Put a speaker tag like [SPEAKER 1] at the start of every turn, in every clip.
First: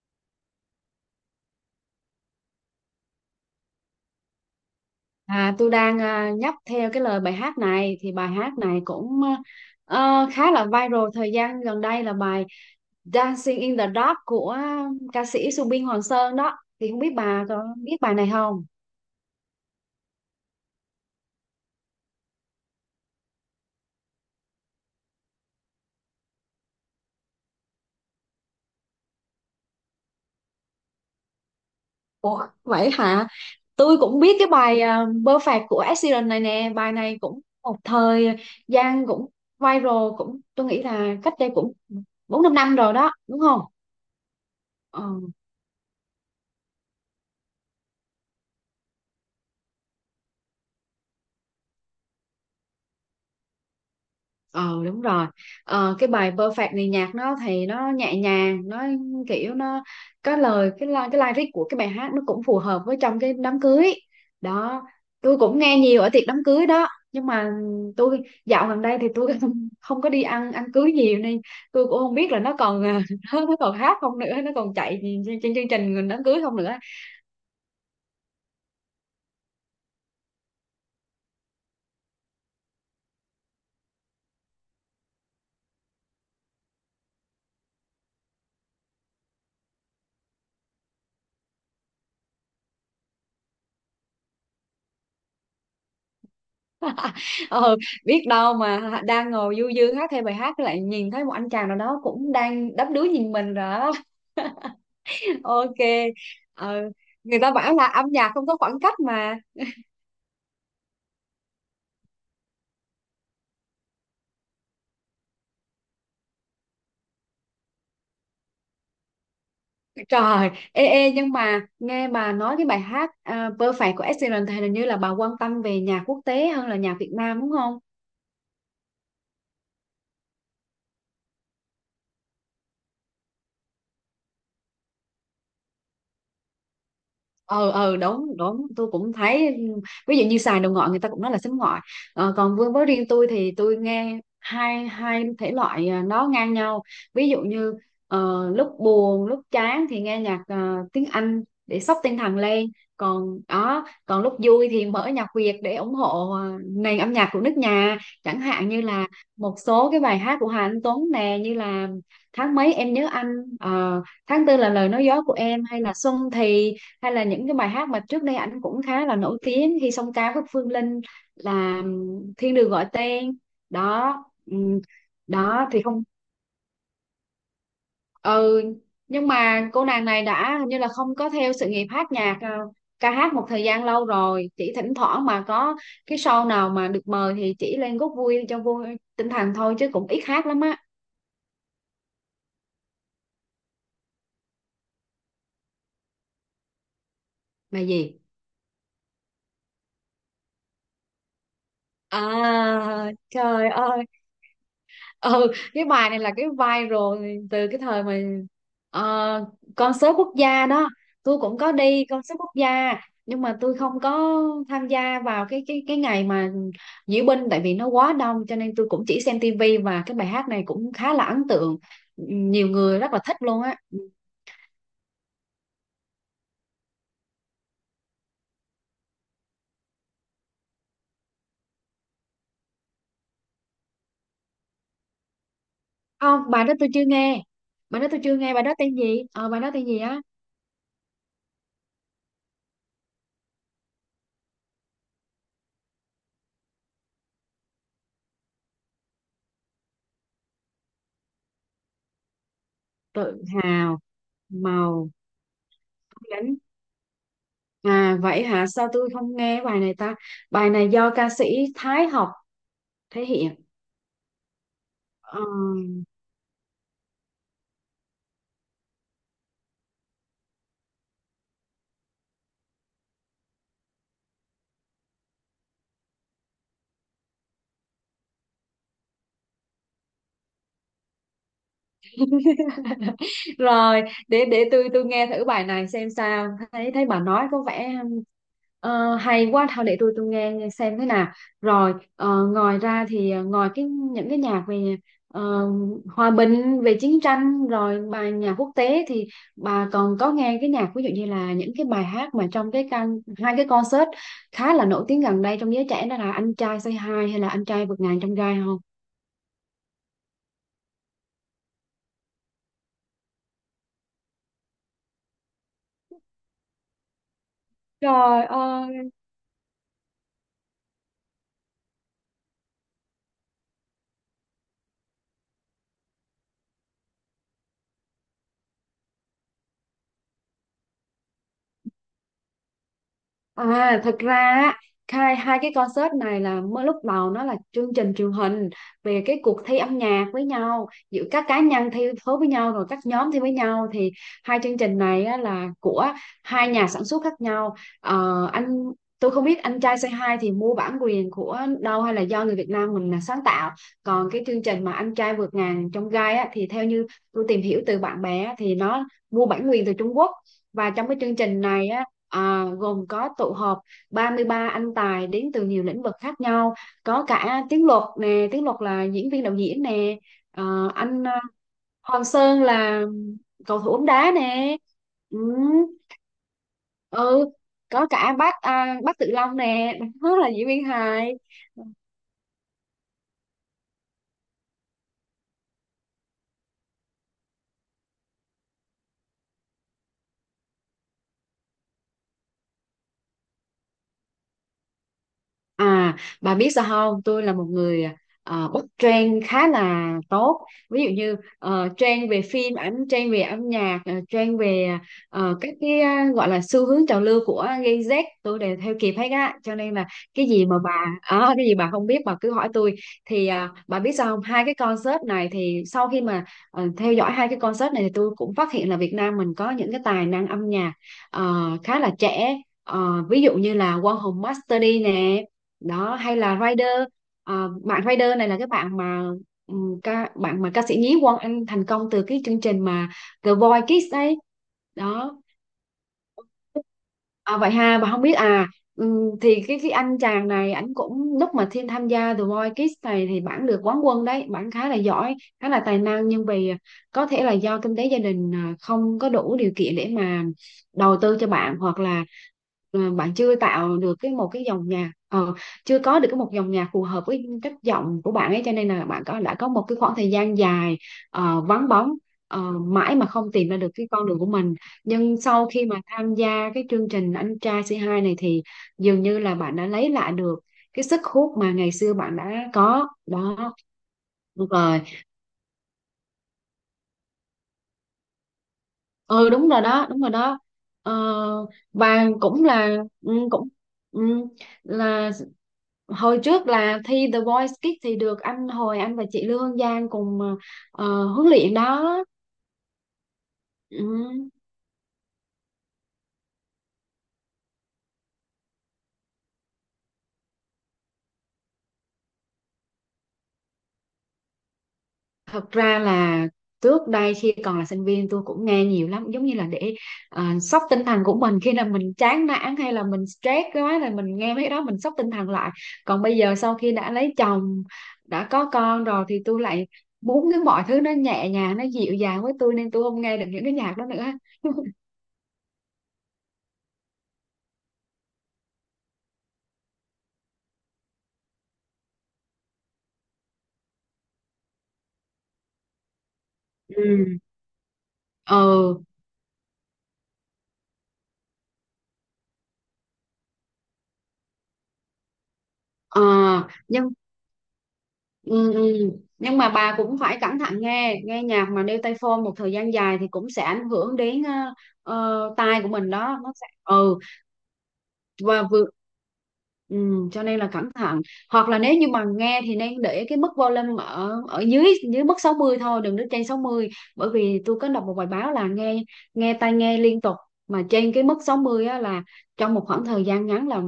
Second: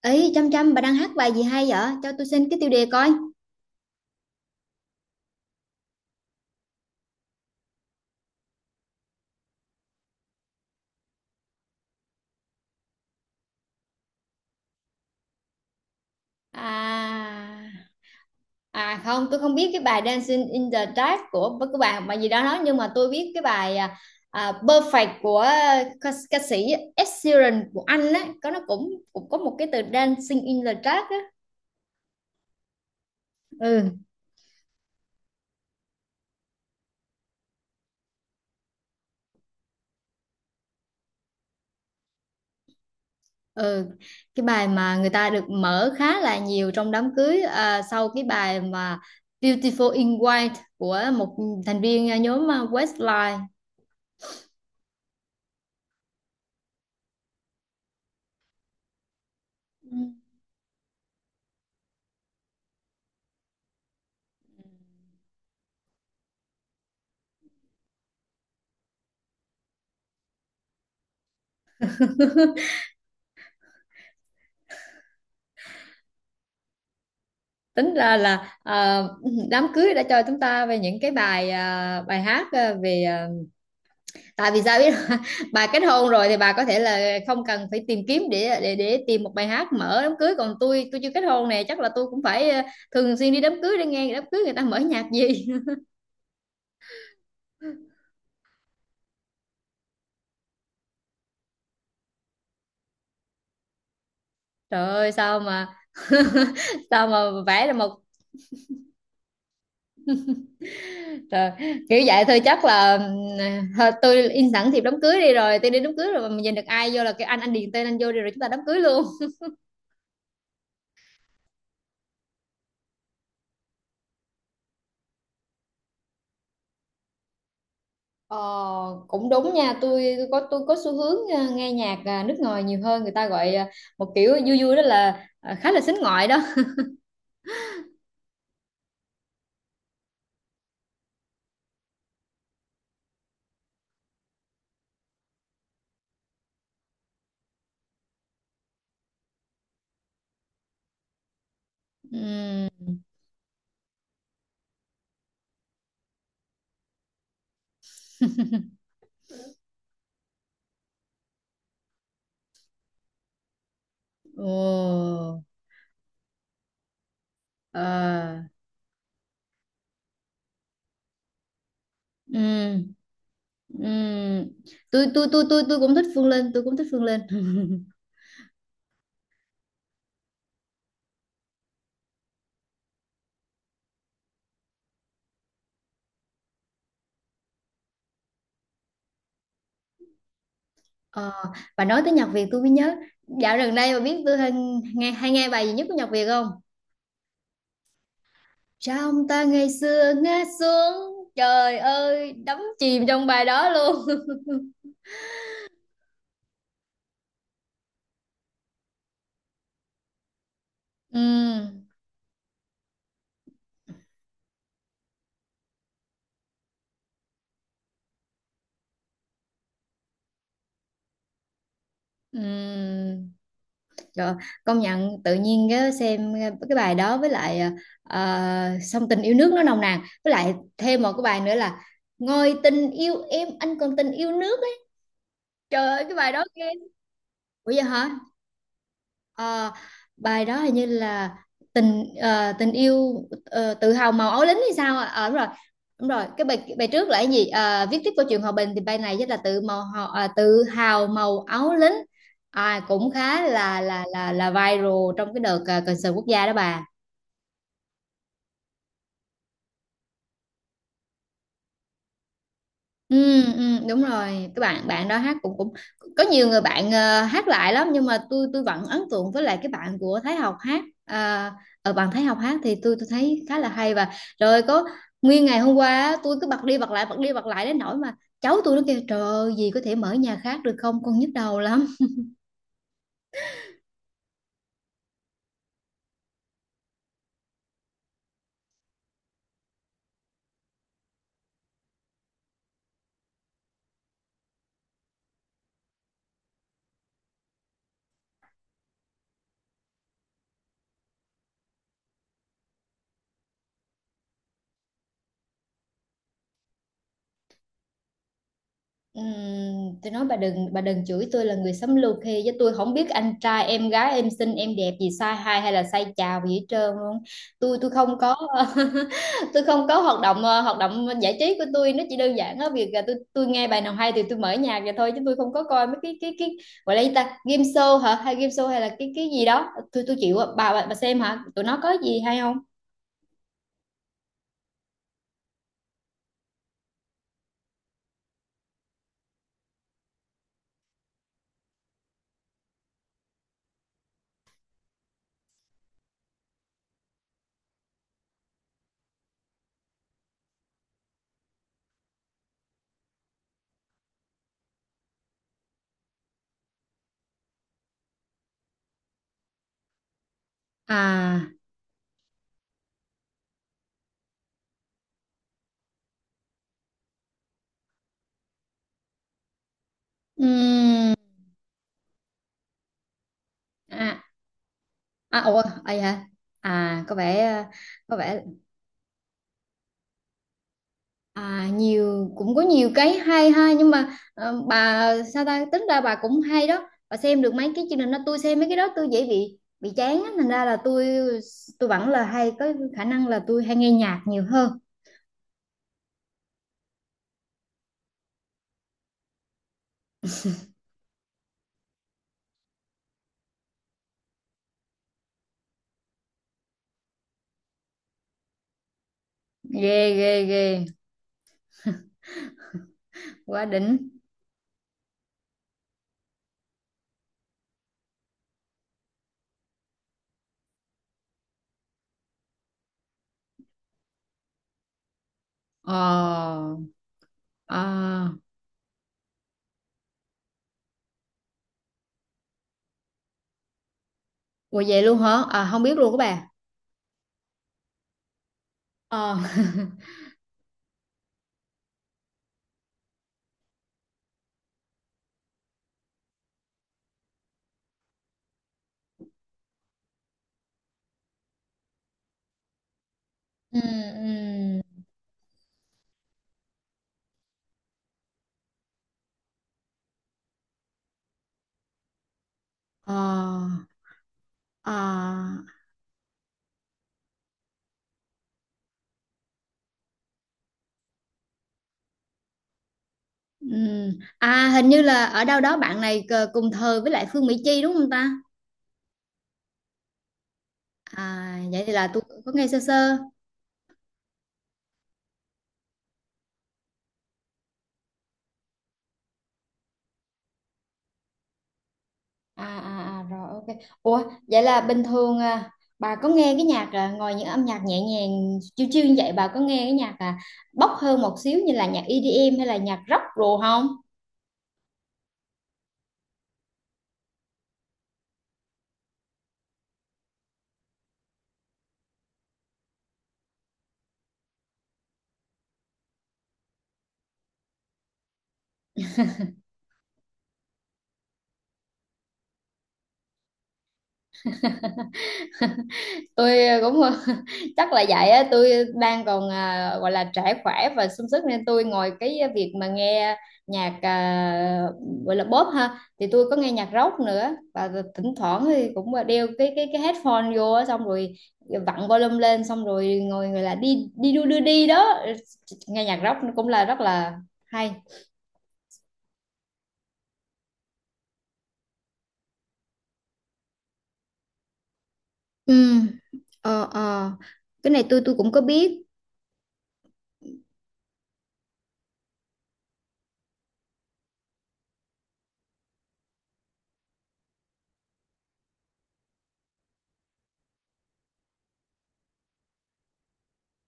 [SPEAKER 1] Ấy chăm chăm bà đang hát bài gì hay vậy cho tôi xin cái tiêu đề coi.
[SPEAKER 2] Tôi đang nhấp theo cái lời bài hát này thì bài hát này cũng khá là viral thời gian gần đây là bài Dancing in the Dark của ca sĩ Subin Hoàng Sơn đó thì không biết bà có
[SPEAKER 1] À,
[SPEAKER 2] biết bài này không?
[SPEAKER 1] à không, tôi không biết cái bài Dancing in the Dark của bạn mà gì đó nói, nhưng mà tôi biết cái bài Perfect của ca sĩ Ed Sheeran của Anh á, có nó cũng cũng có một cái từ Dancing in the Dark á.
[SPEAKER 2] Ủa vậy hả?
[SPEAKER 1] Ừ,
[SPEAKER 2] Tôi cũng biết cái bài Perfect của Ed Sheeran này nè, bài này cũng một thời gian cũng viral, cũng tôi nghĩ là cách đây cũng bốn năm năm rồi đó đúng không?
[SPEAKER 1] ừ. Cái bài mà
[SPEAKER 2] Ờ.
[SPEAKER 1] người ta được mở khá là nhiều trong đám cưới, sau cái bài mà Beautiful in White của một thành viên nhóm Westlife.
[SPEAKER 2] Ờ đúng rồi. Cái bài Perfect này nhạc nó thì nó nhẹ nhàng, nó kiểu nó
[SPEAKER 1] Ừ.
[SPEAKER 2] có lời, cái lyric của cái bài hát nó cũng phù hợp với trong cái đám cưới đó. Tôi cũng nghe nhiều ở tiệc đám cưới đó, nhưng mà tôi dạo gần đây thì tôi không, không có đi ăn ăn cưới nhiều nên tôi cũng không biết là nó còn nó còn hát không nữa, nó còn chạy trên chương trình đám cưới không nữa.
[SPEAKER 1] Tính ra là đám cưới đã cho chúng ta về những cái bài bài hát về tại vì sao biết không? Bà kết hôn rồi thì bà có thể là không cần phải tìm kiếm để tìm một bài hát mở đám cưới, còn tôi chưa kết hôn nè, chắc là tôi cũng phải thường xuyên đi đám cưới để nghe đám cưới người ta mở nhạc gì.
[SPEAKER 2] Ờ, biết đâu mà đang ngồi du dương hát theo bài hát lại nhìn thấy một anh chàng nào đó cũng đang đắm đuối nhìn mình rồi.
[SPEAKER 1] Trời ơi sao mà
[SPEAKER 2] OK. Ờ,
[SPEAKER 1] sao mà
[SPEAKER 2] người ta
[SPEAKER 1] vẽ ra
[SPEAKER 2] bảo là
[SPEAKER 1] một
[SPEAKER 2] âm nhạc không có khoảng cách mà.
[SPEAKER 1] trời, kiểu vậy thôi. Chắc là thôi tôi in sẵn thiệp đám cưới đi, rồi tôi đi đám cưới, rồi mà mình nhìn được ai vô là cái anh điền tên anh vô đi, rồi chúng ta đám cưới luôn.
[SPEAKER 2] Trời, ê ê, nhưng mà nghe bà nói cái bài hát Perfect của Ed Sheeran thì hình như là bà quan tâm về nhạc quốc tế hơn là nhạc Việt Nam đúng không?
[SPEAKER 1] Ờ, cũng đúng nha, tôi tôi có xu hướng nghe nhạc nước ngoài nhiều hơn, người ta gọi một kiểu vui vui đó là khá là sính ngoại đó.
[SPEAKER 2] Ờ ờ, đúng đúng, tôi cũng thấy, ví dụ như xài đồ ngọi người ta cũng nói là sánh ngọi. Còn với riêng tôi thì tôi nghe hai hai thể loại nó ngang nhau. Ví dụ như lúc buồn lúc chán thì nghe nhạc tiếng Anh để xốc tinh thần lên,
[SPEAKER 1] Ừm,
[SPEAKER 2] còn đó còn lúc vui thì mở nhạc Việt để ủng hộ nền âm nhạc của nước nhà. Chẳng hạn như là một số cái bài hát của Hà Anh Tuấn nè, như là Tháng Mấy Em Nhớ Anh, Tháng
[SPEAKER 1] ồ,
[SPEAKER 2] Tư Là Lời Nói Gió Của Em, hay là Xuân Thì, hay là những cái bài
[SPEAKER 1] ờ,
[SPEAKER 2] hát mà trước đây ảnh cũng khá là nổi tiếng Hy Song Ca với Phương Linh là Thiên Đường Gọi
[SPEAKER 1] ừm,
[SPEAKER 2] Tên đó.
[SPEAKER 1] ừm.
[SPEAKER 2] Ừm,
[SPEAKER 1] tôi tôi tôi tôi
[SPEAKER 2] đó
[SPEAKER 1] tôi
[SPEAKER 2] thì
[SPEAKER 1] cũng
[SPEAKER 2] không.
[SPEAKER 1] thích Phương Linh, tôi cũng thích Phương Linh.
[SPEAKER 2] Ừ, nhưng mà cô nàng này đã hình như là không có theo sự nghiệp hát nhạc, ca hát một thời gian lâu rồi, chỉ thỉnh thoảng mà có cái show nào mà được mời thì chỉ lên góp vui cho vui tinh thần thôi chứ cũng ít hát lắm á.
[SPEAKER 1] Ờ, bà nói tới nhạc Việt tôi mới nhớ, dạo gần đây bà biết tôi hay hay nghe bài gì nhất của nhạc Việt không?
[SPEAKER 2] Bài gì?
[SPEAKER 1] Trong ta ngày xưa ngã xuống, trời ơi, đắm chìm
[SPEAKER 2] À
[SPEAKER 1] trong bài đó
[SPEAKER 2] trời
[SPEAKER 1] luôn.
[SPEAKER 2] ơi, ừ, cái bài này là cái viral từ cái thời mà ờ, concert quốc gia đó.
[SPEAKER 1] Ừ,
[SPEAKER 2] Tôi cũng có đi concert quốc gia nhưng mà tôi không có tham gia vào cái ngày mà diễu binh, tại vì nó quá đông cho nên tôi cũng chỉ xem tivi. Và cái bài hát này cũng khá là ấn tượng, nhiều người
[SPEAKER 1] ừ,
[SPEAKER 2] rất là thích luôn á.
[SPEAKER 1] rồi. Công nhận tự nhiên cái xem cái bài đó, với lại song tình yêu nước nó nồng nàn, với lại thêm một cái bài nữa là ngồi tình yêu em anh còn tình yêu nước ấy. Trời ơi cái bài
[SPEAKER 2] Không,
[SPEAKER 1] đó
[SPEAKER 2] bài
[SPEAKER 1] ghê.
[SPEAKER 2] đó tôi chưa nghe,
[SPEAKER 1] Ủa vậy
[SPEAKER 2] bài đó
[SPEAKER 1] hả?
[SPEAKER 2] tôi chưa nghe, bài đó tên gì, ờ bài đó
[SPEAKER 1] Ờ,
[SPEAKER 2] tên gì á?
[SPEAKER 1] bài đó hình như là tình yêu tự hào màu áo lính hay sao ạ? Ờ đúng rồi, đúng rồi. Cái bài bài trước là cái gì? Ờ, viết tiếp câu chuyện hòa bình, thì bài này rất là tự hào màu áo lính, à, cũng khá
[SPEAKER 2] Tự
[SPEAKER 1] là
[SPEAKER 2] hào
[SPEAKER 1] viral
[SPEAKER 2] màu
[SPEAKER 1] trong cái đợt concert quốc gia đó
[SPEAKER 2] cánh.
[SPEAKER 1] bà.
[SPEAKER 2] À vậy hả? Sao tôi không nghe bài này ta? Bài này do ca sĩ Thái Học thể
[SPEAKER 1] Ừ,
[SPEAKER 2] hiện.
[SPEAKER 1] ừ, đúng rồi. Các bạn bạn đó hát
[SPEAKER 2] Ờ,
[SPEAKER 1] cũng cũng có nhiều người bạn hát lại lắm, nhưng mà tôi vẫn ấn tượng với lại cái bạn của Thái Học hát, à, ở bạn Thái Học hát thì tôi thấy khá là hay. Và rồi có nguyên ngày hôm qua á, tôi cứ bật đi bật lại bật đi bật lại đến nỗi mà cháu tôi nó kêu trời ơi, gì có thể mở nhà khác được không, con nhức đầu lắm.
[SPEAKER 2] rồi, để để tôi nghe thử bài này xem sao, thấy thấy bà nói có vẻ hay quá. Thôi để tôi nghe nghe xem thế nào. Rồi ngoài ra thì ngoài cái những cái nhạc về ờ, hòa bình về chiến tranh rồi bài nhạc quốc tế thì bà còn có nghe cái nhạc ví dụ như là những cái bài hát mà trong cái can hai cái concert khá là nổi tiếng gần đây trong giới trẻ đó là Anh Trai Say Hi hay là Anh Trai Vượt Ngàn Chông Gai không?
[SPEAKER 1] Ừm, tôi nói bà đừng, chửi tôi là người sống lưu khi, chứ tôi không biết anh trai em gái em xinh em đẹp gì sai hay hay là sai chào gì hết trơn luôn, tôi không có.
[SPEAKER 2] Trời ơi.
[SPEAKER 1] Tôi không có hoạt động hoạt động giải trí của tôi nó chỉ đơn giản á, việc là tôi nghe bài nào hay thì tôi mở nhạc vậy thôi, chứ tôi không có coi mấy cái gọi là gì ta, game show hả, hay game show hay là cái gì đó tôi chịu ạ. Bà bà xem hả, tụi nó có gì hay không?
[SPEAKER 2] À, thật ra á, hai hai cái concert này là mới, lúc đầu nó là chương trình truyền hình về cái cuộc thi âm nhạc với nhau, giữa các cá nhân thi đấu với nhau rồi các nhóm thi với nhau. Thì hai chương trình này á, là của hai nhà sản xuất khác nhau. Ờ, anh Tôi không biết Anh Trai Say Hi thì mua bản quyền của đâu hay là do người Việt Nam mình là sáng tạo, còn cái chương trình mà Anh Trai Vượt Ngàn Trong Gai á, thì theo như tôi tìm hiểu từ bạn bè á, thì nó mua bản quyền từ Trung Quốc. Và trong cái chương
[SPEAKER 1] À,
[SPEAKER 2] trình này á gồm có tụ họp 33 anh tài đến từ nhiều lĩnh vực khác nhau, có cả Tiếng Luật nè, Tiếng Luật là diễn viên đạo diễn nè, Ờ,
[SPEAKER 1] ừm,
[SPEAKER 2] anh à, Hoàng Sơn là cầu thủ bóng
[SPEAKER 1] à,
[SPEAKER 2] đá nè. Ừ.
[SPEAKER 1] à ủa ai hả, à có vẻ
[SPEAKER 2] Ừ, có
[SPEAKER 1] có
[SPEAKER 2] cả
[SPEAKER 1] vẻ.
[SPEAKER 2] bác bác Tự Long nè, đó là diễn viên hài.
[SPEAKER 1] À, nhiều, cũng có nhiều cái hay ha, nhưng mà ờ, bà sao ta, tính ra bà cũng hay đó, bà xem được mấy cái chương trình đó. Tôi xem mấy cái đó tôi dễ bị chán á, thành ra là tôi vẫn là hay có khả năng là tôi hay nghe nhạc nhiều hơn.
[SPEAKER 2] À, bà biết sao không? Tôi là một người bắt trend khá là tốt. Ví dụ như trend về phim ảnh, trend về âm nhạc, trend về gọi là xu hướng trào lưu của Gen Z tôi đều theo kịp hết á. Cho nên
[SPEAKER 1] Ghê
[SPEAKER 2] là
[SPEAKER 1] ghê
[SPEAKER 2] cái
[SPEAKER 1] ghê,
[SPEAKER 2] gì mà bà cái gì bà không biết bà cứ hỏi tôi. Thì
[SPEAKER 1] quá đỉnh.
[SPEAKER 2] bà biết sao không? Hai cái concert này thì sau khi mà theo dõi hai cái concert này thì tôi cũng phát hiện là Việt Nam mình có những cái tài năng âm nhạc ờ, khá là trẻ. Ờ, ví dụ như là Quang Hùng Master D nè, đó hay là
[SPEAKER 1] Ờ,
[SPEAKER 2] Rider.
[SPEAKER 1] à,
[SPEAKER 2] Bạn Rider này là cái bạn mà ca sĩ nhí Quang Anh thành công từ cái chương trình mà The Voice Kids đấy
[SPEAKER 1] ủa vậy luôn
[SPEAKER 2] đó.
[SPEAKER 1] hả, à, không biết luôn các bà.
[SPEAKER 2] À, vậy ha, bà không biết à? Ừm,
[SPEAKER 1] Ờ
[SPEAKER 2] thì cái anh chàng này ảnh cũng, lúc mà Thiên tham gia The Voice Kids này thì bản được quán quân đấy, bản khá là giỏi khá là tài năng. Nhưng vì có thể là do kinh tế gia đình không có đủ điều kiện để mà đầu tư cho bạn, hoặc là bạn chưa
[SPEAKER 1] ừ,
[SPEAKER 2] tạo được một cái dòng
[SPEAKER 1] ừ,
[SPEAKER 2] nhạc, chưa có được một dòng nhạc phù hợp với chất giọng của bạn ấy, cho nên là bạn có đã có một cái khoảng thời gian dài vắng bóng,
[SPEAKER 1] ờ,
[SPEAKER 2] mãi mà không tìm ra được cái con đường của mình. Nhưng sau
[SPEAKER 1] à.
[SPEAKER 2] khi mà tham gia cái chương trình Anh Trai C Hai này thì dường như là bạn đã lấy lại được cái sức hút mà ngày xưa bạn đã có đó.
[SPEAKER 1] Ừm,
[SPEAKER 2] Đúng
[SPEAKER 1] À hình
[SPEAKER 2] rồi,
[SPEAKER 1] như là ở đâu đó bạn này cùng thời với lại Phương Mỹ Chi đúng không ta?
[SPEAKER 2] ừ đúng rồi đó, đúng rồi đó. ờ,
[SPEAKER 1] À vậy thì là tôi
[SPEAKER 2] và
[SPEAKER 1] có
[SPEAKER 2] cũng
[SPEAKER 1] nghe sơ
[SPEAKER 2] là
[SPEAKER 1] sơ.
[SPEAKER 2] ừ, cũng ừ, là hồi trước là thi The Voice Kids thì được anh và chị Lương Giang cùng huấn luyện đó.
[SPEAKER 1] À à à rồi, ok. Ủa
[SPEAKER 2] Ừ.
[SPEAKER 1] vậy là bình thường bà có nghe cái nhạc, ngoài những âm nhạc nhẹ nhàng chill chill như vậy, bà có nghe cái nhạc bốc hơn một xíu như là nhạc EDM hay là nhạc rock rồi không?
[SPEAKER 2] Thật ra là trước đây khi còn là sinh viên tôi cũng nghe nhiều lắm, giống như là để sốc tinh thần của mình khi là mình chán nản, hay là mình stress quá là mình nghe mấy cái đó mình sốc tinh thần lại. Còn bây giờ sau khi đã lấy chồng đã có con rồi thì tôi lại muốn cái mọi thứ nó nhẹ nhàng nó dịu dàng với tôi, nên tôi không nghe được những cái nhạc đó nữa.
[SPEAKER 1] Tôi cũng chắc là vậy á, tôi đang còn gọi là trẻ khỏe và sung sức nên tôi ngồi cái việc mà nghe nhạc, gọi là pop ha, thì tôi có nghe nhạc rock
[SPEAKER 2] Ừ.
[SPEAKER 1] nữa, và thỉnh thoảng thì
[SPEAKER 2] Ừ.
[SPEAKER 1] cũng đeo cái headphone vô á, xong rồi vặn volume lên xong rồi ngồi gọi là đi đi đu đưa đi đó. Nghe nhạc
[SPEAKER 2] ờ,
[SPEAKER 1] rock cũng là rất
[SPEAKER 2] nhưng
[SPEAKER 1] là hay.
[SPEAKER 2] Ừ, ừ. Nhưng mà bà cũng phải cẩn thận, nghe nghe nhạc mà đeo tai phone một thời gian dài thì cũng sẽ ảnh hưởng đến
[SPEAKER 1] Ừ,
[SPEAKER 2] tai của mình đó, nó sẽ ừ
[SPEAKER 1] ờ. Cái này tôi cũng có
[SPEAKER 2] và vừa
[SPEAKER 1] biết.
[SPEAKER 2] ừ, cho nên là cẩn thận. Hoặc là nếu như mà nghe thì nên để cái mức volume ở ở dưới dưới mức 60 thôi, đừng để trên sáu mươi, bởi vì tôi có đọc một bài báo là nghe nghe tai nghe liên tục mà trên cái mức 60 á, là trong một khoảng thời gian ngắn là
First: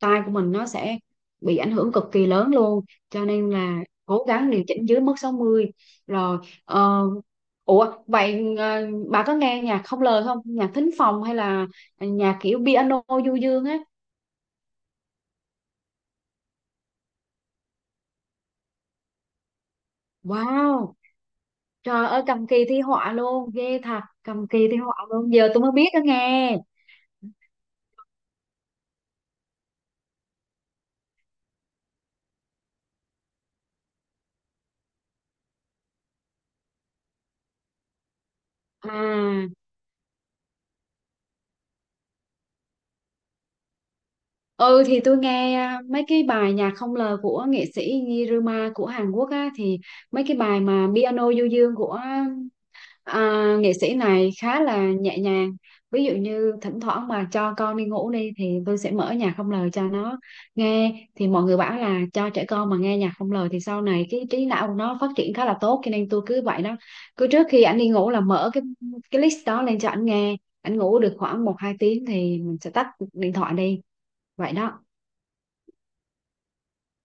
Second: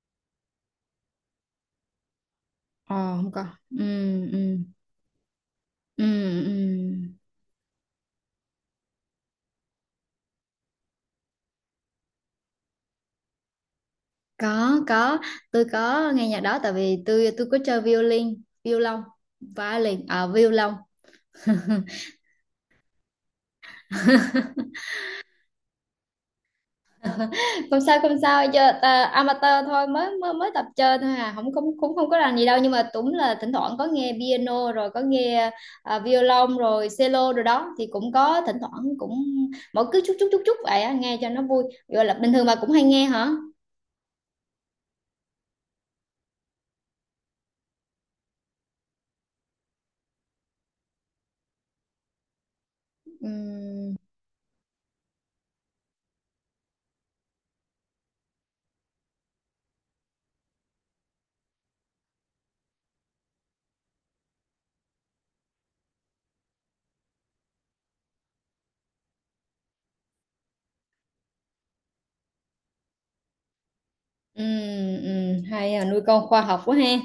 [SPEAKER 2] tai của mình nó sẽ bị ảnh hưởng cực kỳ lớn luôn,
[SPEAKER 1] Ờ,
[SPEAKER 2] cho
[SPEAKER 1] không có.
[SPEAKER 2] nên
[SPEAKER 1] Ừ,
[SPEAKER 2] là cố gắng
[SPEAKER 1] ừ,
[SPEAKER 2] điều chỉnh dưới mức sáu mươi.
[SPEAKER 1] ừ,
[SPEAKER 2] Rồi,
[SPEAKER 1] ừ.
[SPEAKER 2] ờ, ủa vậy bà có nghe nhạc không lời không, nhạc thính phòng hay là nhạc kiểu piano du dương á?
[SPEAKER 1] Có, tôi có nghe nhạc đó tại vì tôi có chơi violin violon, violin à violon.
[SPEAKER 2] Wow, trời ơi cầm kỳ thi họa luôn, ghê thật, cầm kỳ thi họa luôn, giờ tôi mới biết đó nghe.
[SPEAKER 1] Không sao không sao, chơi ta, amateur thôi, mới mới mới tập chơi thôi, à không không, cũng không có làm gì đâu, nhưng mà cũng là thỉnh thoảng có nghe piano rồi có nghe violon rồi cello rồi đó, thì cũng có thỉnh thoảng cũng
[SPEAKER 2] À,
[SPEAKER 1] mỗi cứ chút chút chút chút vậy á, nghe cho nó vui gọi là. Bình thường bà cũng hay nghe hả?
[SPEAKER 2] ừ thì tôi nghe mấy cái bài nhạc không lời của nghệ sĩ Niruma của Hàn Quốc á, thì mấy cái bài mà piano du dương của à, nghệ
[SPEAKER 1] Ừ
[SPEAKER 2] sĩ này khá là nhẹ nhàng. Ví dụ như thỉnh thoảng mà cho con đi ngủ đi thì tôi sẽ mở nhạc không lời cho nó nghe. Thì mọi người bảo là cho trẻ con mà nghe nhạc không lời thì sau này cái trí não của nó phát triển khá là tốt, cho nên tôi cứ vậy đó, cứ trước khi ảnh đi ngủ là mở cái list đó lên cho ảnh nghe. Ảnh ngủ được khoảng một hai tiếng thì mình sẽ tắt điện thoại đi,
[SPEAKER 1] ừ
[SPEAKER 2] vậy đó.
[SPEAKER 1] ừ. Hay à, nuôi con khoa học quá ha.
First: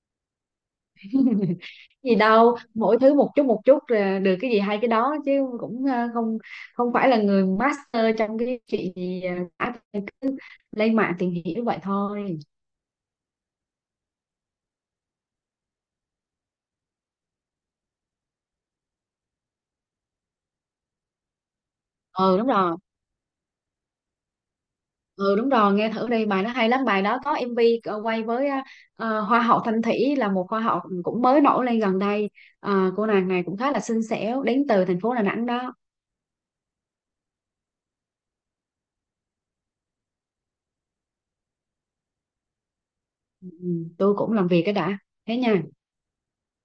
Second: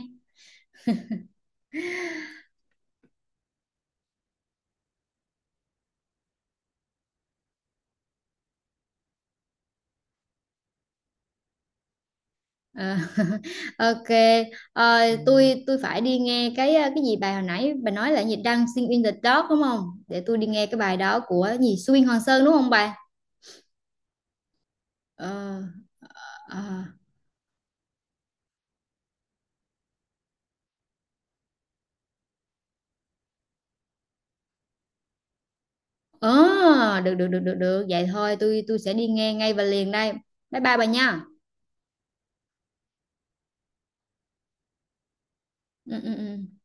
[SPEAKER 2] Gì đâu, mỗi thứ một chút là được, cái gì hay cái đó chứ, cũng không không phải là người master trong cái chuyện gì cả. Cứ lên mạng tìm hiểu vậy thôi.
[SPEAKER 1] Ờ, ok. Ờ, tôi phải đi nghe cái cái gì bài hồi nãy bà nói là gì, Dancing in the Dark đúng không, để tôi đi nghe cái bài đó của gì Suyên Hoàng
[SPEAKER 2] Ừ
[SPEAKER 1] Sơn
[SPEAKER 2] đúng
[SPEAKER 1] đúng không
[SPEAKER 2] rồi,
[SPEAKER 1] bà?
[SPEAKER 2] ừ đúng
[SPEAKER 1] Ờ,
[SPEAKER 2] rồi, nghe thử đi, bài nó
[SPEAKER 1] ờ.
[SPEAKER 2] hay lắm, bài đó có MV quay với hoa hậu Thanh Thủy, là một hoa hậu cũng mới nổi lên gần đây. Ờ, cô nàng này cũng khá là xinh xẻo, đến từ thành phố Đà Nẵng đó.
[SPEAKER 1] Ờ, được được được được được vậy thôi, tôi sẽ đi nghe ngay và liền đây, bye bye bà nha.
[SPEAKER 2] Ừ, tôi cũng làm việc cái đã, thế nha.
[SPEAKER 1] Ừ ừ ừ.